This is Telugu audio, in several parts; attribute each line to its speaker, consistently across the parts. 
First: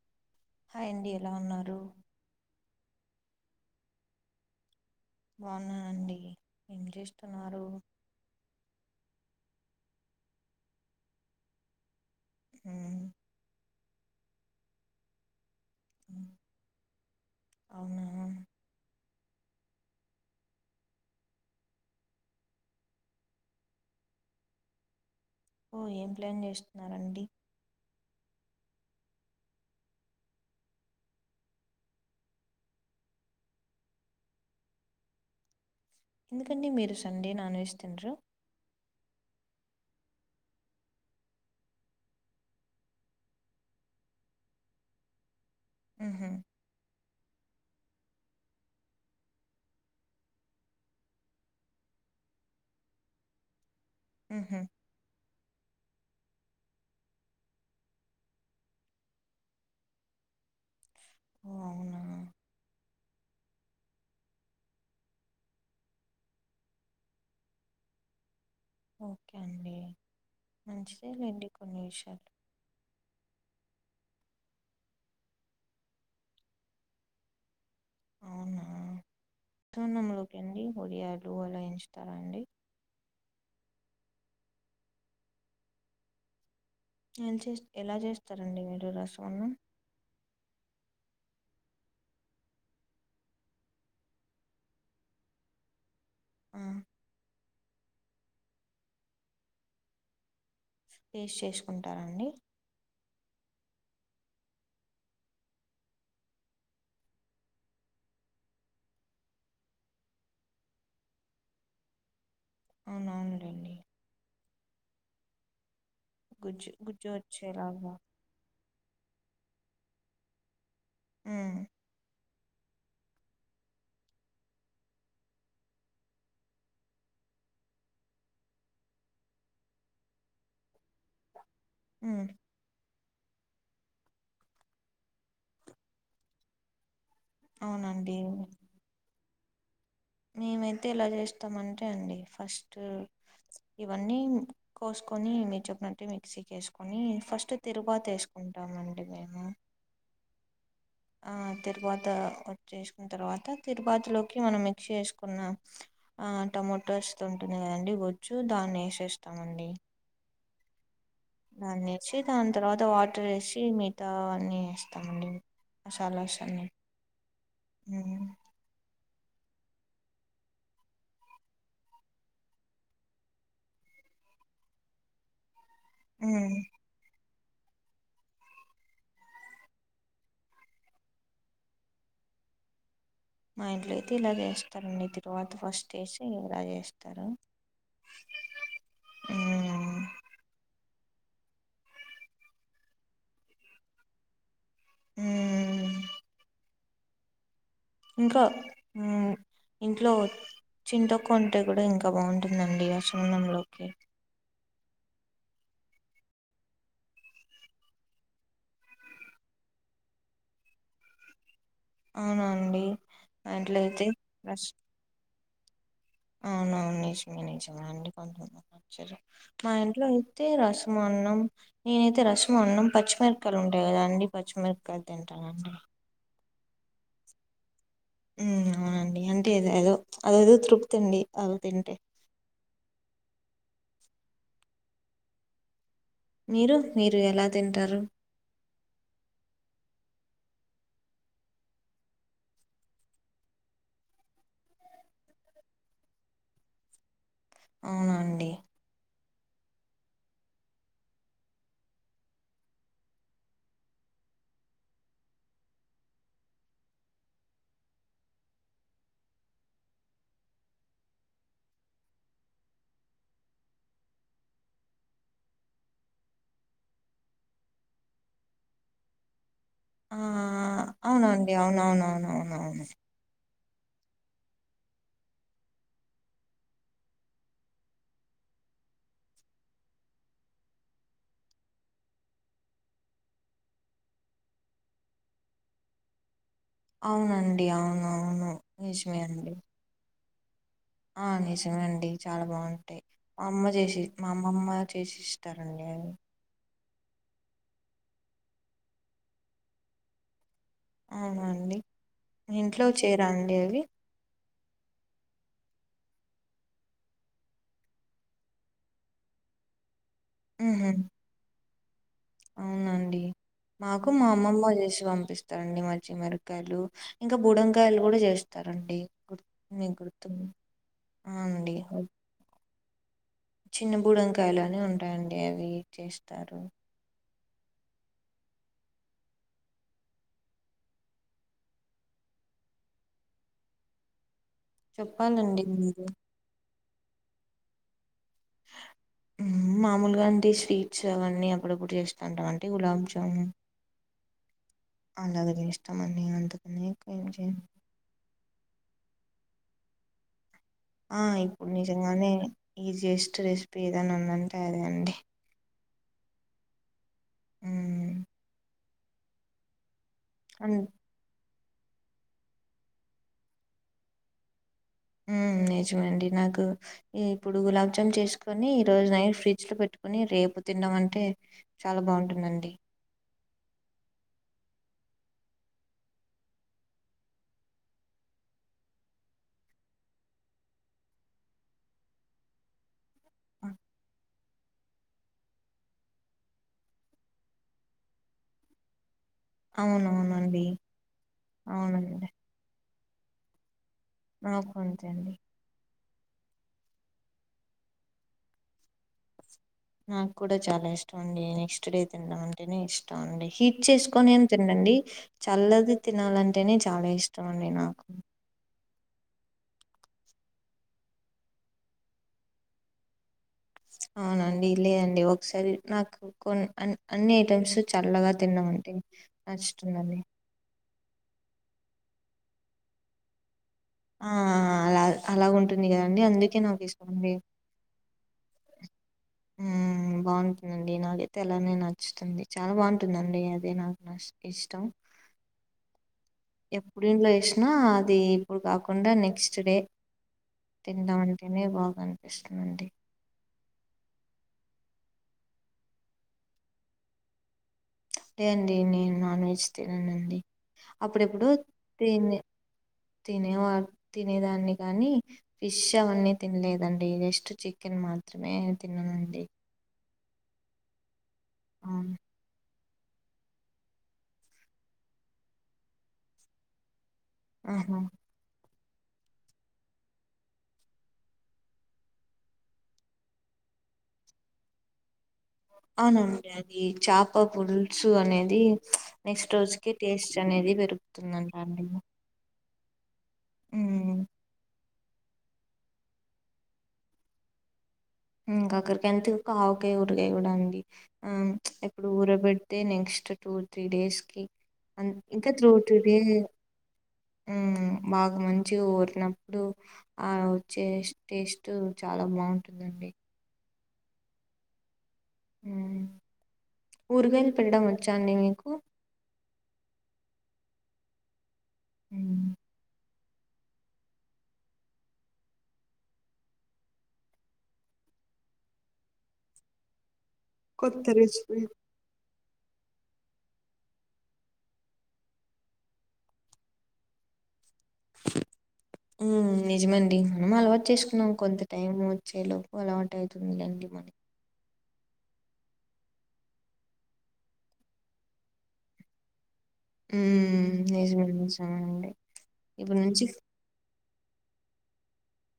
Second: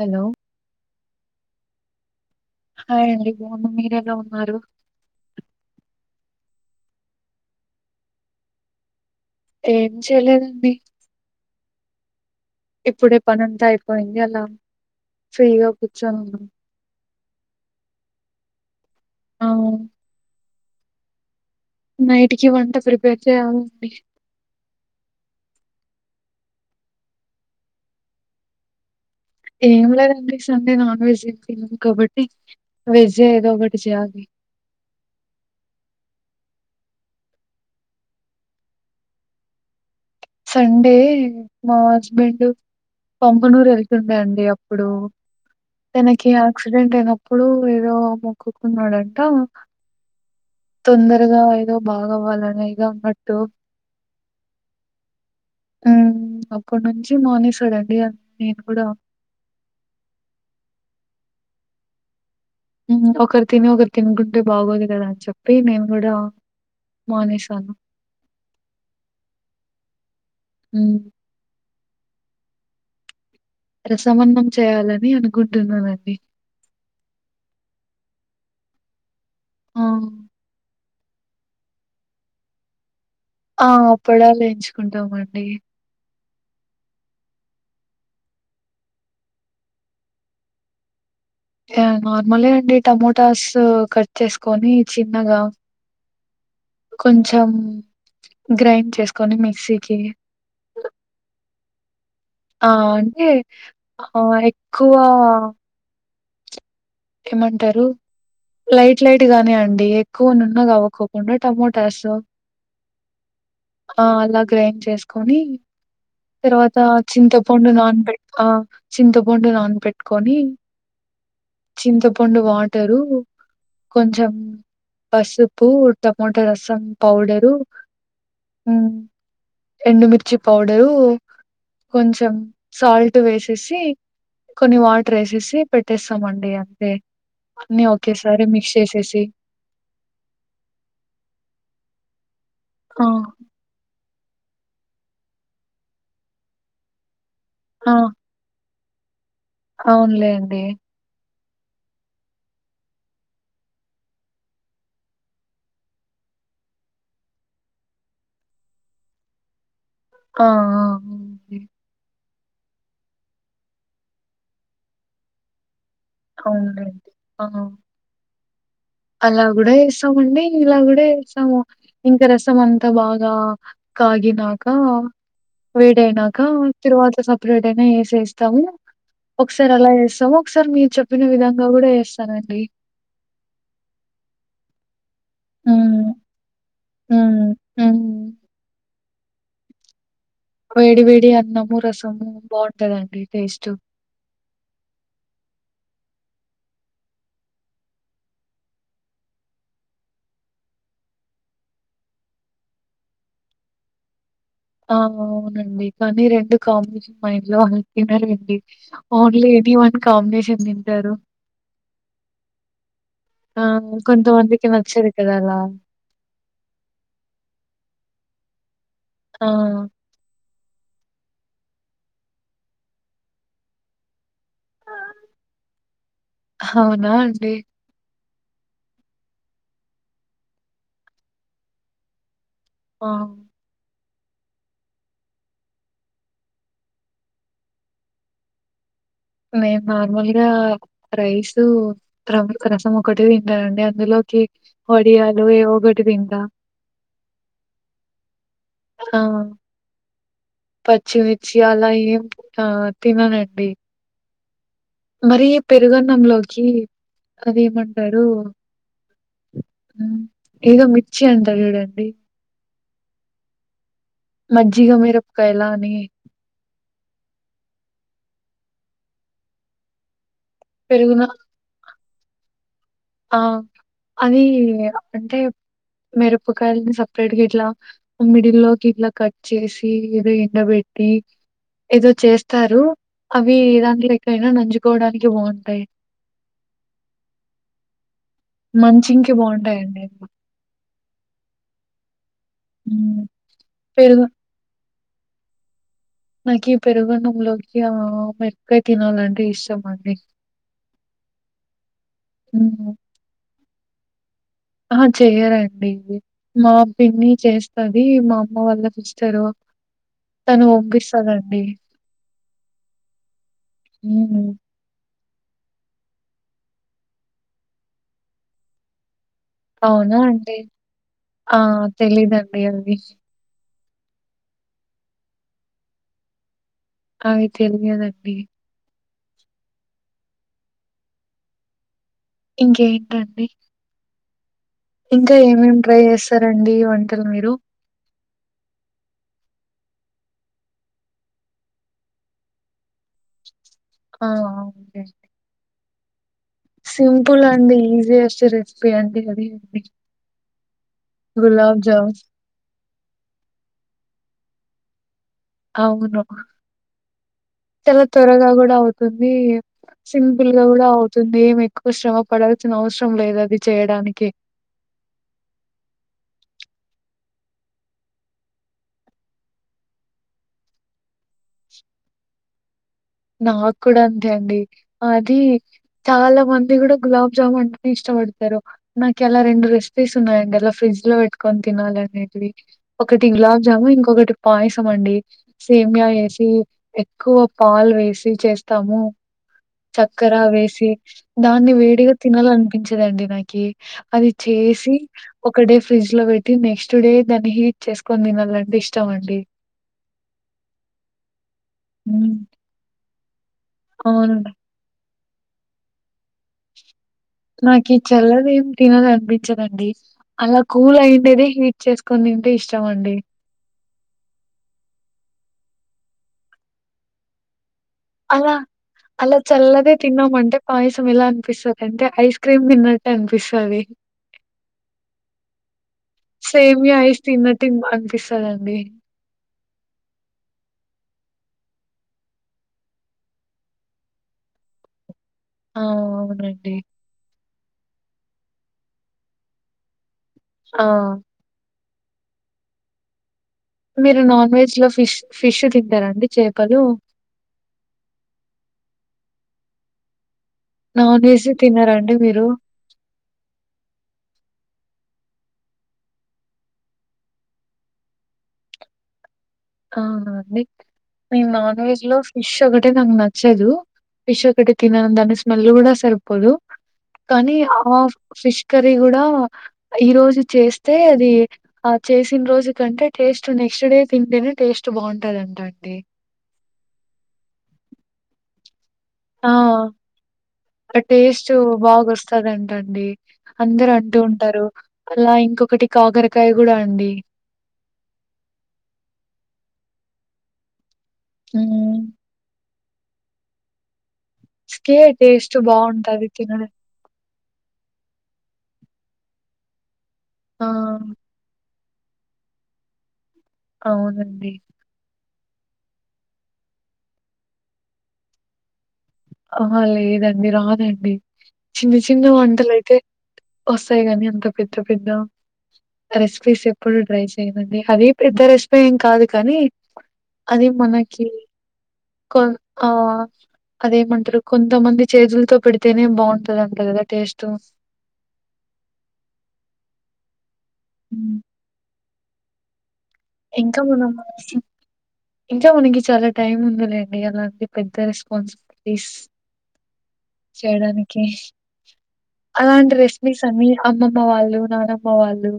Speaker 1: హలో
Speaker 2: హయ్ అండి ఎలా ఉన్నారు
Speaker 1: హయ్ అండి మీర్ ఎలా ఉన్నారు
Speaker 2: బాగు ఉన్నాన అండి ఏం చేస్తున్నారు
Speaker 1: ఏం చేయలేద అండి
Speaker 2: మ్మ్,
Speaker 1: ఇప్పుడే పని అంత అయిపోయింది అలా ఫ్రీగా కూర్చోని ఉన్నా
Speaker 2: అవునా
Speaker 1: అవును నైట్కి వంట ప్రిపేర్ చేయాల అండి
Speaker 2: ఓ ఏం ప్లాన్ చేస్తున్నారు అండి
Speaker 1: ఏం లేద అండి సండే నాన్ వెజ్ ఏం తన్నాం కాబట్టి వెజ్జే ఏదో ఒకటి చెయ్యాలి
Speaker 2: ఎందుకండి మీరు సండే నాన్ వెజ్ తినరు
Speaker 1: సండే మా హస్బెండు పొంపునూరు వెళ్తుండే అండి అప్పుడు
Speaker 2: మ్హూ,
Speaker 1: తనకి అ యాక్సిడెంట్ అయిన అప్పుడు ఏదో మొక్కుకున్నాడ అంట తొందరగా ఏదో బాగ అవ్వాలనే గా ఉన్నట్టు
Speaker 2: ఆహ
Speaker 1: ఆ అక్కటి నుంచి మానేసాడ అండి నేను కూడా
Speaker 2: ఓ అవునా
Speaker 1: ఒకరు తిని ఒకరు తినుకుంటే బాగోద్ కద అని చెప్పి నేను కూడా మానేసాను
Speaker 2: ఓకే అండి
Speaker 1: హ్మ్.
Speaker 2: మంచిదే లే అండి కొన్ని విషయాలు
Speaker 1: రసమ అన్నం చేయాల అని అనుకుంటు ఉన్నాన అండి
Speaker 2: అవునా వట్టి
Speaker 1: ఆ!
Speaker 2: అన్నంలోకి అండి వడియాలు అలా వేయించుతారా అండి
Speaker 1: ఆ అప్పుడాలు వేయించుకుంటామ అండి
Speaker 2: ఏల్ చేస్ ఎలా చేస్తార అండి మీరు రసం అన్నం
Speaker 1: అంటే నార్మలే అండి టమోటాస్ కట్ చేసుకొని చిన్నగా
Speaker 2: ఆ
Speaker 1: కొంచెం గ్రైండ్ చేసుకొని మిక్సీకి
Speaker 2: పేస్ట్ చేసుకుంటార అండి
Speaker 1: ఆ అంటే ఆ ఎక్కువ ఏమ అంటారు లైట్ లైట్ గానే అండి ఎక్కువ నున్నగా అవ్వకోకుండా టమోటాసు
Speaker 2: అవున అవునుడ అండి
Speaker 1: ఆ అలా గ్రైండ్ చేసుకొని
Speaker 2: గుజ్జు
Speaker 1: తర్వాత
Speaker 2: గుజ్జు
Speaker 1: చింతపండు
Speaker 2: వచ్చేలాగా
Speaker 1: నాన్ పెట్టుకొని ఆ చింత పండు నాన్ పెట్కొని
Speaker 2: మ్
Speaker 1: చింతపండు వాటరు కొంచెం మ్ పసుపు టమోటా రసం పౌడరు ఎండుమిర్చి పౌడరు
Speaker 2: మ్మ్.
Speaker 1: కొంచెం సాల్ట్ వేసేసి కొన్ని వాటర్ ఏసేసి పెట్టేస్తామ అండి అ అంతే అన్ని ఓకే
Speaker 2: అవునండి
Speaker 1: సారి మిక్స్ చేసేసి
Speaker 2: మేమై అయితే ఎలా చేస్తామ అంటే అండి ఫస్ట్
Speaker 1: ఆ!
Speaker 2: ఇవన్నీ కోసుకొని మీరు చెప్పినట్టు మిక్సీకి వేసుకొని ఫస్ట్
Speaker 1: ఆ!
Speaker 2: తిరువాత్ ఏసుకుంటామండి మేము
Speaker 1: అవునులేండి
Speaker 2: తిరువాత వచేసుకున్న తర్వాత తిరువాతిలోకి మనం మిక్స్ చేసుకున్న ఆ టమోటోస్ ఉంటుంది కదండి గుజ్జు దాన్ని ఏసేస్తామండి
Speaker 1: ఆ అవునండి.
Speaker 2: దాన్ని ఇచ్చి దాని తర్వాత వాటర్ ఏసి మిగతా అన్ని ఏస్తామండి సల సరే
Speaker 1: అవునులేండి.
Speaker 2: హమ్
Speaker 1: అలాగూడ వేస్తామండి ఇలాగ వేస్తాము ఇంకా రసం అంతా బాగా కాగినాక వేడైనాక
Speaker 2: ఉమ్
Speaker 1: తిరువాత సపరేట్ అయినా వేసేస్తాము ఒకసారి అలా వేస్తాము ఒకసారి మీరు చెప్పిన విధంగా కూడా వేస్తానండి
Speaker 2: మా ఇంట్లో అయితే ఇలా చేస్తారండి తిరువాత ఫస్ట్
Speaker 1: హ్మ్.
Speaker 2: వేసి ఇలా చేస్ రు
Speaker 1: హ్మ్. హ్మ్.
Speaker 2: ఉ
Speaker 1: వేడి వేడి అన్నము రసము బాగుంటదండి టేస్ట్
Speaker 2: ఉ ఇంకా ఉ ఇంట్లో చింత్తోకు ఉంటే కూడా ఇంకా బాగుంటుందండి రసమన్నంలోకి
Speaker 1: ఆ అవునండి కానీ రెండు కామెడన్ [unintelligible] మైండ్ లో అళ తినారండి ఓన్లీ ఎని వన్ కాంబినేషన్ తింటారు
Speaker 2: అవునా అండి మా
Speaker 1: ఆ
Speaker 2: ఇంట్లో అయితే
Speaker 1: కొంతమందికి
Speaker 2: రస్
Speaker 1: నచ్చదు కదా అలా
Speaker 2: అవునవును నిజమే నిజమ అండి కొంత
Speaker 1: ఆ!
Speaker 2: మా ఇంట్లో దే రసమన్నం నేనైతే రసం అన్నాం పచ్చిమిరకాయలు ఉంటాయి కదా అండి పచ్చిమిరకాయ తింటాను అండి
Speaker 1: హవునా అండి
Speaker 2: హమ్ అవునండి అంటే ఏద ఏదో అదేదో తృప్తి అండి అది తింటే
Speaker 1: ఆ
Speaker 2: మీరు మీరు ఎలా తింటారు
Speaker 1: మేము నార్మల్గా రైసు ర రసం ఒకటే తింటానండి అందులోకి ఒడియాలు ఏ ఒగటి తింద
Speaker 2: అవునా అండి
Speaker 1: ఆ పచ్చిమిర్చి అలా ఏం ఆ తిననండి మరి పెరుగన్నంలోకి అది ఏమంటారు ఏదో మిర్చి అంటారు చూడండి మజ్జిగామీరక్కాయలాని
Speaker 2: ఆ
Speaker 1: పెరుగున
Speaker 2: అవునండి అవునవునవునవును
Speaker 1: ఆ అది అంటే మిరపకాయలని సపరేట్గా ఇట్లా మిడిల్లోకి ఇట్ల కట్ చేసి ఎండబెట్టి ఏదో చేస్తారు అవి దాంట్లో కయినా నంజుకోవడానికి బాగుంటాయి
Speaker 2: అవునండి అవునవును నిజమే
Speaker 1: మంచింగ్ కి
Speaker 2: అండి.
Speaker 1: బాగుంటాయండి
Speaker 2: ఆ నిజమే అండి చాలా బాగుంటాయ్
Speaker 1: హ్మ్.
Speaker 2: మా అమ్మ చేసింది
Speaker 1: పెరుగు
Speaker 2: మా అమ్మ మా అమ్మ చేసి ఇస్తారండి
Speaker 1: నాకు ఈ పెరుగన్నంలోకి మిరపకాయ తినాలంటే ఇష్టం అండి
Speaker 2: అవునా అండి ఇంట్లో
Speaker 1: హ్మ్.
Speaker 2: చేయరాండి అవి
Speaker 1: ఆహా చేయరండి మా పిన్ని చేస్తది మా అమ్మ వాళ్ళ సిస్టర్ తను
Speaker 2: హుహు.
Speaker 1: పంపిస్తదండి
Speaker 2: అవునండి మాకు మా
Speaker 1: హ్మ్.
Speaker 2: అమ్మమ్మ చేసి పంపి స్తరండి మంచి మిరకాయలు ఇంకా బుడంకాయలు కూడా చేస్తారండి నీకు
Speaker 1: అవునా
Speaker 2: గుర్తుందా
Speaker 1: అండి?
Speaker 2: ఆ అండి
Speaker 1: తెలీదండి అవి.
Speaker 2: చిన్న బుడంకాయలు అని ఉంటాయండి అవి చేస్తారు
Speaker 1: అవి తెలియదండి ఇంకేంటండి ఇంకా
Speaker 2: చెప్పాలండి
Speaker 1: ఏమేమి ట్రై
Speaker 2: మీరు.
Speaker 1: చేస్తారండి వంటలు మీరు
Speaker 2: ఆ మామూలుగా అండి స్వీట్స్ అవన్నీ అప్పుడప్పుడు చేస్తు ఉంటాం అండి గులాబ్ జామూన్
Speaker 1: ఆ ఒకే
Speaker 2: పండగకి జేస్తామండి అంతే
Speaker 1: సింపుల్ అండి ఈజియస్ట్ రెసిపీ అండి అదిది
Speaker 2: ఆ ఇప్పుడు
Speaker 1: జామున్
Speaker 2: నిజంగానే ఈజియస్ట్ రెసిపీ ఏదన్న ఉందంటే అదే అండి
Speaker 1: అవును చాలా
Speaker 2: హ్మ్
Speaker 1: త్వరగా గూడా అవుతుంది సింపుల్ గా
Speaker 2: అన్
Speaker 1: కూడా అవుతుంది ఏం ఎక్కువ శ్రమ పడాల్సిన అవసరం లేదు అది చేయడానికి
Speaker 2: ఉమ్ నిజమండి నాకు ఇగ ఇప్పుడు గులాబ్ జామున్ చేసుకొని ఈ రోజు నైట్ ఫ్రిడ్జ్ లో పెట్టుకుని రేపు తిన్నాం అంటే చాలా బాగుంటుందండి
Speaker 1: నాకు కూడా అంతే అండి అది చాలా మంది కూడా గులాబ్ జామున్ అంటనే ఇష్టపడతారు నాకీ అలా రెండు రెసిపీస్ ఉన్నాయండి అలా ఫ్రిడ్జ్ లో పెట్కొని తినాలనేటివి ఒకటి గులాబ్జామున్ ఇంకొకటి పాయసం అండి సేమియా వేసి ఎక్కువ పాలు వేసి చేస్తాము చక్కర
Speaker 2: అవునవునండి
Speaker 1: వేసి దాన్ని వేడిగా
Speaker 2: అవునండి
Speaker 1: తినాలనిపించదండి నాకి అది
Speaker 2: నాకు
Speaker 1: చేసి
Speaker 2: అంతే అండి
Speaker 1: ఒక డే ఫ్రిడ్జ్ లో పెట్టి నెక్స్ట్ డే దాన్ని హీట్ చేసుకొని దినాలంటే ఇష్
Speaker 2: నాకు కూడా చాలా ఇష్టం అండి నెక్స్ట్ డే
Speaker 1: హ్మ్.
Speaker 2: తినమంటేనే ఇష్టం అండి హిట్ చేసుకొనేం
Speaker 1: అవునండి.
Speaker 2: తిన నండి చల్లది తినాలంటేనే చాలా ఇష్టం అండి
Speaker 1: నాకీ
Speaker 2: నాకు
Speaker 1: చల్లది తినాలి అనిపించదండి అలా కూల్ అయిండేదే హీట్ చేసుకొని తింటే ఇష్టం అండి
Speaker 2: అవునా అండి లేదండి ఒకసారి నాకు కొన్ అన్ అన్ని ఐటమ్స్ చల్లగా
Speaker 1: అలా
Speaker 2: తిన్నామంటే
Speaker 1: అలా చల్లదే
Speaker 2: నచ్చుతుంది అండి
Speaker 1: తిన్నామంటే పాయసం ఎలా అనిపిస్తది అంటే ఐస్ క్రీమ్ తిన్నట్టే అనిపిస్తది
Speaker 2: ఆ ఆ ఆ అలా ఉంటుంది కదండి అందుకే నాకు
Speaker 1: సేమియా
Speaker 2: ఇష్టం
Speaker 1: ఐస్
Speaker 2: అండి
Speaker 1: తిన్నట్టు అనిపిస్తదండి.
Speaker 2: ఉమ్ బాగుంటుందండి నాకైతే అలానే నచ్చుతుంది చాలా బాగుంటుందండి అదే నాకు న ఇష్టం
Speaker 1: ఆ అవును అండి
Speaker 2: ఎప్పుడు ఇంట్లో జేసినా అది ఇప్పుడు కాకుండా నెక్స్ట్ డే
Speaker 1: ఆ!
Speaker 2: తింటామం తినే బాగా అనిపిస్తుందండి
Speaker 1: మీరు నాన్ వెజ్ లో ఫిష్ ఫిష్ తింటారండి చేపలు
Speaker 2: లే అండి నేను నాన్ వెజ్ తిననండి
Speaker 1: నాన్ వెజ్
Speaker 2: అప్పుడెప్పుడో
Speaker 1: తినరా అండి
Speaker 2: తిని
Speaker 1: మీరు?
Speaker 2: తినేవా తినేదాన్ని కానీ ఫిష్ అవన్నీ తినలేదండి జస్ట్ చికెన్ మాత్రమే తిన్ననండి
Speaker 1: కా అండి మేం నాన్ వెజ్
Speaker 2: అవును
Speaker 1: లో ఫిష్ ఒకటే నాకు నచ్చదు ఫిష్ ఒకటే తినను దాని స్మెల్ల్ కూడా సరిపోదు కానీ ఆ
Speaker 2: ఆహా
Speaker 1: ఫిష్ కర్రీ కూడా ఈ రోజు చేస్తే అది ఆ చేసిన రోజు కంటే టేస్ట్ నెక్స్ట్ డే తింటేనే టేస్ట్ బాగుంటాదంట
Speaker 2: అవునండి అది చాప పుల్సు అనేది ప్చ్
Speaker 1: ఆ ఆ టేస్ట్
Speaker 2: అండి
Speaker 1: బాగొస్తాదంటండి అందరు అంటూ
Speaker 2: ఉమ్
Speaker 1: ఉంటారు అలా ఇంకొకటి కాకరకాయ కూడా అండి
Speaker 2: [unintelligible] ఆవకాయ ఊరగాయ కూడా ఉంది ఆ ప్చ్
Speaker 1: హ్మ్.
Speaker 2: ఇప్పుడు ఊరబె ట్తే నెక్స్ట్ టూ త్రీ డేస్ కి
Speaker 1: కే
Speaker 2: అ ఇంకా
Speaker 1: టేస్ట్
Speaker 2: త్రూ టూ డే
Speaker 1: బావుంటది తినడం
Speaker 2: ఉమ్ బాగా మంచిగ ఊరినప్పుడు ఆ వచ్చే టేస్ట్ చాలా బాగుంటుందండి
Speaker 1: అవునండి
Speaker 2: హ్మ్ ఊరగాయలు పెట్టడం వచ్చా అండి మీకు
Speaker 1: అహా లేదండి రాదండి చిన్న చిన్న వంటలైతే వస్సాయి కానీ అంత పెద్ద పెద్ద రెసిపీస్ ఎప్పుడు ట్రై చేయనండి అది పెద్ద రెసిపీ ఏం కాదు కానీ కానీ
Speaker 2: కొత్త
Speaker 1: మనకి
Speaker 2: రెసిపీ
Speaker 1: కొ ఆ అదేమంటరు కొంతమంది చేతుల్తో పెడితేనే బావుంటదంటా కదా టేస్టు
Speaker 2: హ్మ్ నిజమే అండి మనమే అలవాటు చేసుకున్నాం
Speaker 1: హ్మ్.
Speaker 2: కొంత టైం వచ్చేలో వాలాంటే అయితుంది
Speaker 1: ఇంకా
Speaker 2: లేండి మన
Speaker 1: మనం ఇంకా మనకి చాలా టైం ఉందిలేండి అలాంటి పెద్ద రెస్పాన్స్ ఇస్
Speaker 2: ఉమ్
Speaker 1: చేయడానికి
Speaker 2: నిజమే నిజమండి
Speaker 1: అలాంటి
Speaker 2: ఇప్పుడు నుంచి
Speaker 1: రెస్పీస్ అన్ని అమ్మమ్మ వాళ్ళు నానమ్మ వాళ్ళు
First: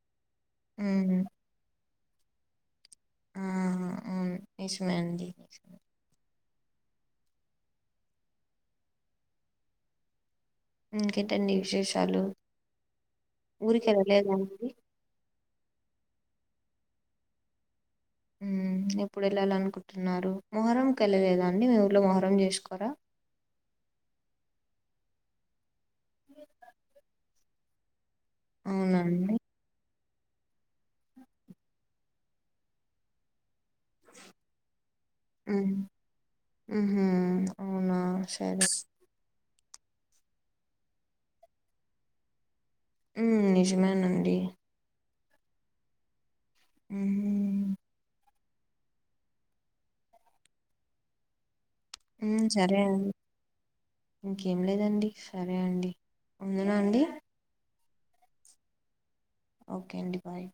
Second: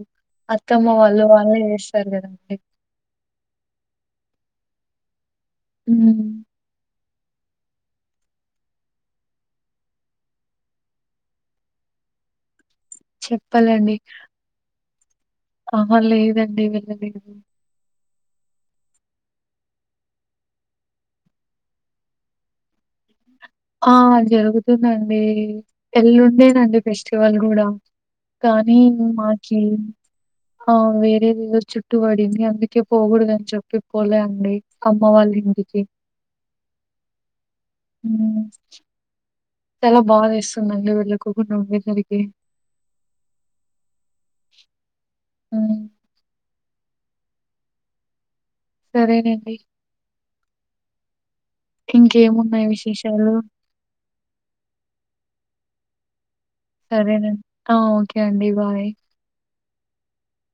Speaker 1: అత్తమ్మ
Speaker 2: ఉమ్
Speaker 1: వాళ్ళు వాళ్ళే చేస్తారు కదండి
Speaker 2: ఆహా అవును నిజమే అండి
Speaker 1: హ్మ్
Speaker 2: ఇంకేంటండి విశేషాలు
Speaker 1: చెప్పాలండి.
Speaker 2: ఊరికెళ్ళలేదా అండి
Speaker 1: ఆహా లేదండి వెళ్ళలేదు
Speaker 2: హ్మ్ ఎప్పుడు వెళ్ళాలనుకుంటున్నారు మొహర్రంకి వెళ్ళలేదా అండి మీ ఊల్లో మొహర్రం చేసుకోరా
Speaker 1: ఆ జరుగుతుందండి ఎల్లుండేనండి ఫెస్టివల్ కూడా కానీ
Speaker 2: అవునా అండి
Speaker 1: మాకి ఆ వేరేదేదో చుట్టుపడింది అందు కే పోగూడదని చెప్పి పోలే అండి అమ్మ వాళ్ళ ఇంటికి
Speaker 2: మ్మ్ హ్ అవునా
Speaker 1: హ్మ్.
Speaker 2: సరె
Speaker 1: చాలా బాధేస్సుందండి వెళ్ళకోకుండా ఉండేసరికి
Speaker 2: హ్మ్ నిజమేనండి
Speaker 1: మ్ హ్మ్
Speaker 2: మ్మ్ హ్మ్
Speaker 1: సరేనండి
Speaker 2: మ్మ్
Speaker 1: ఇంకేమున్నాయి
Speaker 2: సరే అండి
Speaker 1: విశేషాలు?
Speaker 2: ఇంకేం లేదండి సరే అండి ఉందునా అండి
Speaker 1: సరేనండి ఆ ఓకే అండి బాయ్
Speaker 2: ఓకే అండి బాయ్